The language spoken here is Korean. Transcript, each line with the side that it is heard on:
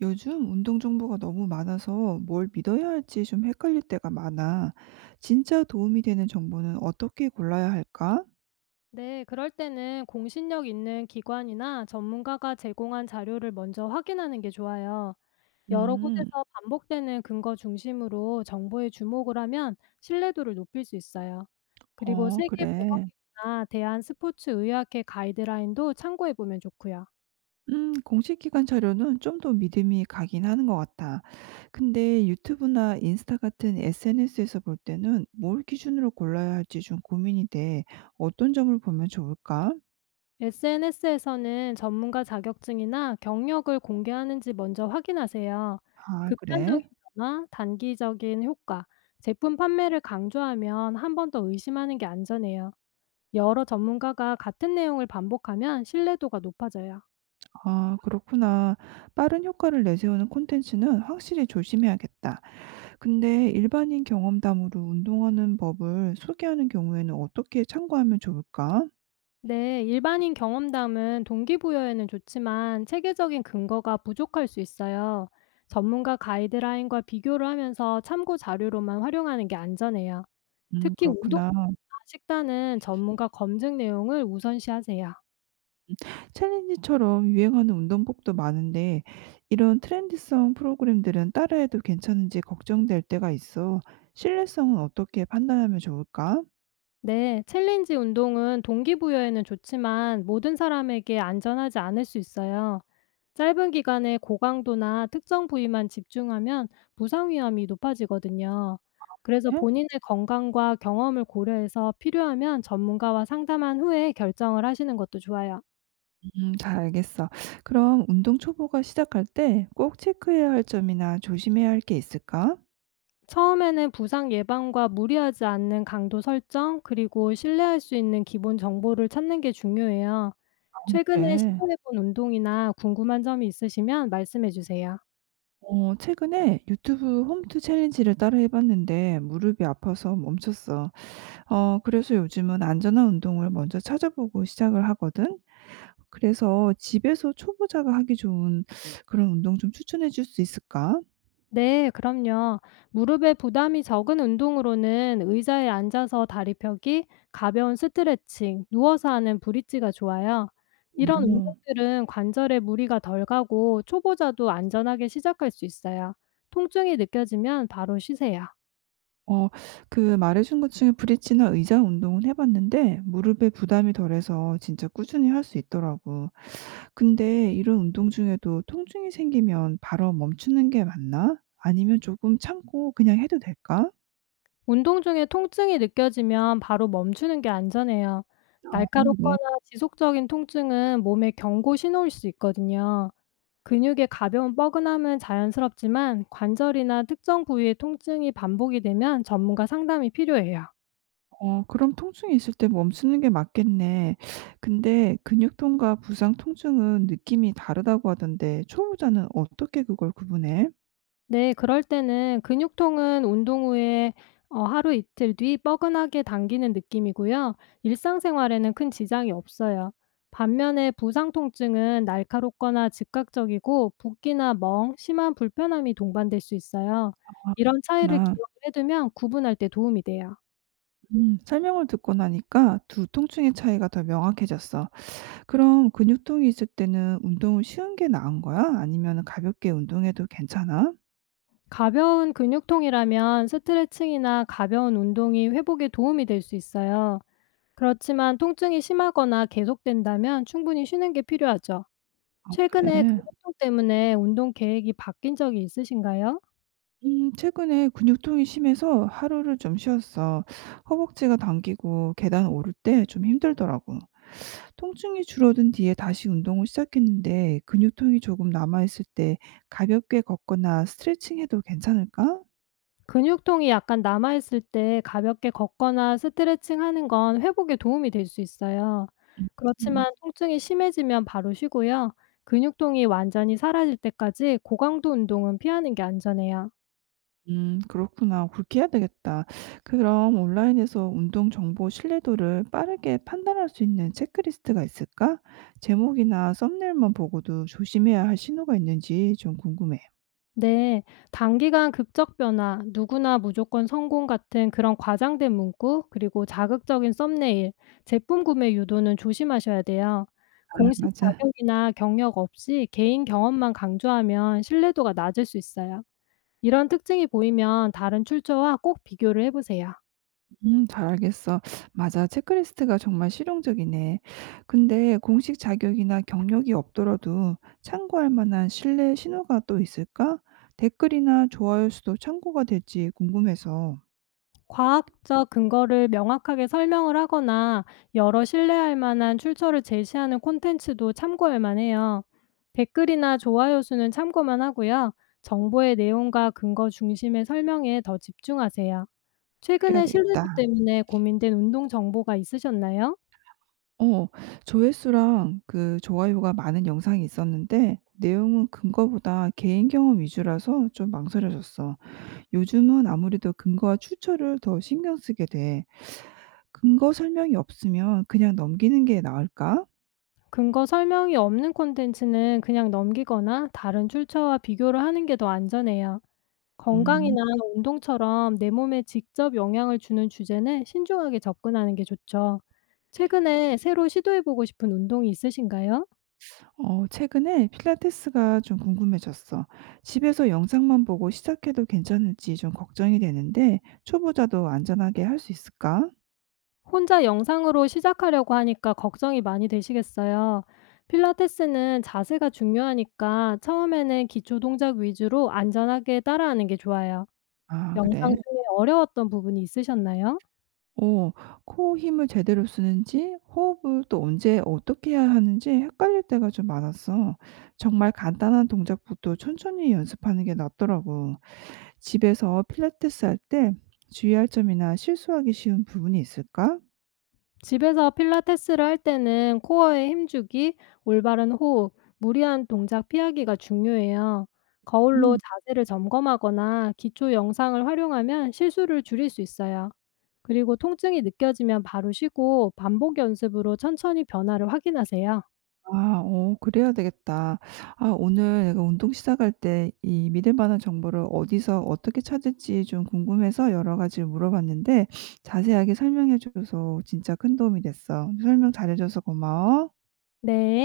right: 요즘 운동 정보가 너무 많아서 뭘 믿어야 할지 좀 헷갈릴 때가 많아. 진짜 도움이 되는 정보는 어떻게 골라야 할까?
left: 네, 그럴 때는 공신력 있는 기관이나 전문가가 제공한 자료를 먼저 확인하는 게 좋아요. 여러
right: 음,
left: 곳에서 반복되는 근거 중심으로 정보에 주목을 하면 신뢰도를 높일 수 있어요. 그리고
right: 어, 그래.
left: 세계보건기구나 대한스포츠의학회 가이드라인도 참고해 보면 좋고요.
right: 공식 기관 자료는 좀 더 믿음이 가긴 하는 것 같아. 근데 유튜브나 인스타 같은 SNS에서 볼 때는 뭘 기준으로 골라야 할지 좀 고민이 돼. 어떤 점을 보면 좋을까?
left: SNS에서는 전문가 자격증이나 경력을 공개하는지 먼저 확인하세요.
right: 아, 그래?
left: 극단적인 변화, 단기적인 효과, 제품 판매를 강조하면 한 번 더 의심하는 게 안전해요. 여러 전문가가 같은 내용을 반복하면 신뢰도가 높아져요.
right: 아, 그렇구나. 빠른 효과를 내세우는 콘텐츠는 확실히 조심해야겠다. 근데 일반인 경험담으로 운동하는 법을 소개하는 경우에는 어떻게 참고하면 좋을까?
left: 네, 일반인 경험담은 동기부여에는 좋지만 체계적인 근거가 부족할 수 있어요. 전문가 가이드라인과 비교를 하면서 참고 자료로만 활용하는 게 안전해요. 특히 운동이나
right: 그렇구나.
left: 식단은 전문가 검증 내용을 우선시하세요.
right: 챌린지처럼 유행하는 운동법도 많은데, 이런 트렌디성 프로그램들은 따라해도 괜찮은지 걱정될 때가 있어. 신뢰성은 어떻게 판단하면 좋을까?
left: 네, 챌린지 운동은 동기부여에는 좋지만 모든 사람에게 안전하지 않을 수 있어요. 짧은 기간에 고강도나 특정 부위만 집중하면 부상 위험이 높아지거든요. 그래서
right: 네?
left: 본인의 건강과 경험을 고려해서 필요하면 전문가와 상담한 후에 결정을 하시는 것도 좋아요.
right: 잘 알겠어. 그럼 운동 초보가 시작할 때 꼭 체크해야 할 점이나 조심해야 할 게 있을까?
left: 처음에는 부상 예방과 무리하지 않는 강도 설정, 그리고 신뢰할 수 있는 기본 정보를 찾는 게 중요해요. 최근에
right: 그래.
left: 시도해 본 운동이나 궁금한 점이 있으시면 말씀해 주세요.
right: 어, 최근에 유튜브 홈트 챌린지를 따라 해봤는데 무릎이 아파서 멈췄어. 어, 그래서 요즘은 안전한 운동을 먼저 찾아보고 시작을 하거든. 그래서 집에서 초보자가 하기 좋은 그런 운동 좀 추천해 줄 수 있을까?
left: 네, 그럼요. 무릎에 부담이 적은 운동으로는 의자에 앉아서 다리 펴기, 가벼운 스트레칭, 누워서 하는 브릿지가 좋아요. 이런
right: 음.
left: 운동들은 관절에 무리가 덜 가고 초보자도 안전하게 시작할 수 있어요. 통증이 느껴지면 바로 쉬세요.
right: 어 그 말해 준 것 중에 브릿지나 의자 운동은 해 봤는데 무릎에 부담이 덜해서 진짜 꾸준히 할 수 있더라고. 근데 이런 운동 중에도 통증이 생기면 바로 멈추는 게 맞나? 아니면 조금 참고 그냥 해도 될까?
left: 운동 중에 통증이 느껴지면 바로 멈추는 게 안전해요.
right: 그래
left: 날카롭거나 지속적인 통증은 몸의 경고 신호일 수 있거든요. 근육의 가벼운 뻐근함은 자연스럽지만 관절이나 특정 부위의 통증이 반복이 되면 전문가 상담이 필요해요.
right: 어 그럼 통증이 있을 때 멈추는 게 맞겠네. 근데 근육통과 부상 통증은 느낌이 다르다고 하던데 초보자는 어떻게 그걸 구분해?
left: 네. 그럴 때는 근육통은 운동 후에 하루 이틀 뒤 뻐근하게 당기는 느낌이고요. 일상생활에는 큰 지장이 없어요. 반면에 부상 통증은 날카롭거나 즉각적이고 붓기나 멍, 심한 불편함이 동반될 수 있어요. 이런 차이를
right: 구나.
left: 기억을 해 두면 구분할 때 도움이 돼요.
right: 설명을 듣고 나니까 두 통증의 차이가 더 명확해졌어. 그럼 근육통이 있을 때는 운동을 쉬운 게 나은 거야? 아니면 가볍게 운동해도 괜찮아?
left: 가벼운 근육통이라면 스트레칭이나 가벼운 운동이 회복에 도움이 될 수 있어요. 그렇지만 통증이 심하거나 계속된다면 충분히 쉬는 게 필요하죠.
right: 아
left: 최근에
right: 그래.
left: 근육통 때문에 운동 계획이 바뀐 적이 있으신가요?
right: 최근에 근육통이 심해서 하루를 좀 쉬었어. 허벅지가 당기고 계단 오를 때 좀 힘들더라고. 통증이 줄어든 뒤에 다시 운동을 시작했는데 근육통이 조금 남아있을 때 가볍게 걷거나 스트레칭 해도 괜찮을까?
left: 근육통이 약간 남아있을 때 가볍게 걷거나 스트레칭 하는 건 회복에 도움이 될 수 있어요.
right: 음.
left: 그렇지만 통증이 심해지면 바로 쉬고요. 근육통이 완전히 사라질 때까지 고강도 운동은 피하는 게 안전해요.
right: 그렇구나. 그렇게 해야 되겠다. 그럼 온라인에서 운동 정보 신뢰도를 빠르게 판단할 수 있는 체크리스트가 있을까? 제목이나 썸네일만 보고도 조심해야 할 신호가 있는지 좀 궁금해.
left: 네, 단기간 극적 변화, 누구나 무조건 성공 같은 그런 과장된 문구, 그리고 자극적인 썸네일, 제품 구매 유도는 조심하셔야 돼요.
right: 아
left: 공식
right: 맞아.
left: 자격이나 경력 없이 개인 경험만 강조하면 신뢰도가 낮을 수 있어요. 이런 특징이 보이면 다른 출처와 꼭 비교를 해보세요.
right: 잘 알겠어. 맞아. 체크리스트가 정말 실용적이네. 근데 공식 자격이나 경력이 없더라도 참고할 만한 신뢰 신호가 또 있을까? 댓글이나 좋아요 수도 참고가 될지 궁금해서
left: 과학적 근거를 명확하게 설명을 하거나 여러 신뢰할 만한 출처를 제시하는 콘텐츠도 참고할 만해요. 댓글이나 좋아요 수는 참고만 하고요. 정보의 내용과 근거 중심의 설명에 더 집중하세요.
right: 그래야
left: 최근에 신뢰도
right: 되겠다.
left: 때문에 고민된 운동 정보가 있으셨나요?
right: 어. 조회수랑 그 좋아요가 많은 영상이 있었는데 내용은 근거보다 개인 경험 위주라서 좀 망설여졌어. 요즘은 아무래도 근거와 출처를 더 신경 쓰게 돼. 근거 설명이 없으면 그냥 넘기는 게 나을까?
left: 근거 설명이 없는 콘텐츠는 그냥 넘기거나 다른 출처와 비교를 하는 게 더 안전해요.
right: 음.
left: 건강이나 운동처럼 내 몸에 직접 영향을 주는 주제는 신중하게 접근하는 게 좋죠. 최근에 새로 시도해보고 싶은 운동이 있으신가요?
right: 어 최근에 필라테스가 좀 궁금해졌어. 집에서 영상만 보고 시작해도 괜찮을지 좀 걱정이 되는데 초보자도 안전하게 할 수 있을까?
left: 혼자 영상으로 시작하려고 하니까 걱정이 많이 되시겠어요. 필라테스는 자세가 중요하니까 처음에는 기초 동작 위주로 안전하게 따라하는 게 좋아요.
right: 아
left: 영상
right: 그래.
left: 중에 어려웠던 부분이 있으셨나요?
right: 어 코 힘을 제대로 쓰는지 호흡을 또 언제 어떻게 해야 하는지 헷갈릴 때가 좀 많았어. 정말 간단한 동작부터 천천히 연습하는 게 낫더라고. 집에서 필라테스 할 때 주의할 점이나 실수하기 쉬운 부분이 있을까?
left: 집에서 필라테스를 할 때는 코어에 힘주기, 올바른 호흡, 무리한 동작 피하기가 중요해요. 거울로 자세를 점검하거나 기초 영상을 활용하면 실수를 줄일 수 있어요. 그리고 통증이 느껴지면 바로 쉬고 반복 연습으로 천천히 변화를 확인하세요.
right: 아 어 그래야 되겠다. 아 오늘 내가 운동 시작할 때 이 믿을 만한 정보를 어디서 어떻게 찾을지 좀 궁금해서 여러 가지 물어봤는데 자세하게 설명해 줘서 진짜 큰 도움이 됐어. 설명 잘해 줘서 고마워.
left: 네.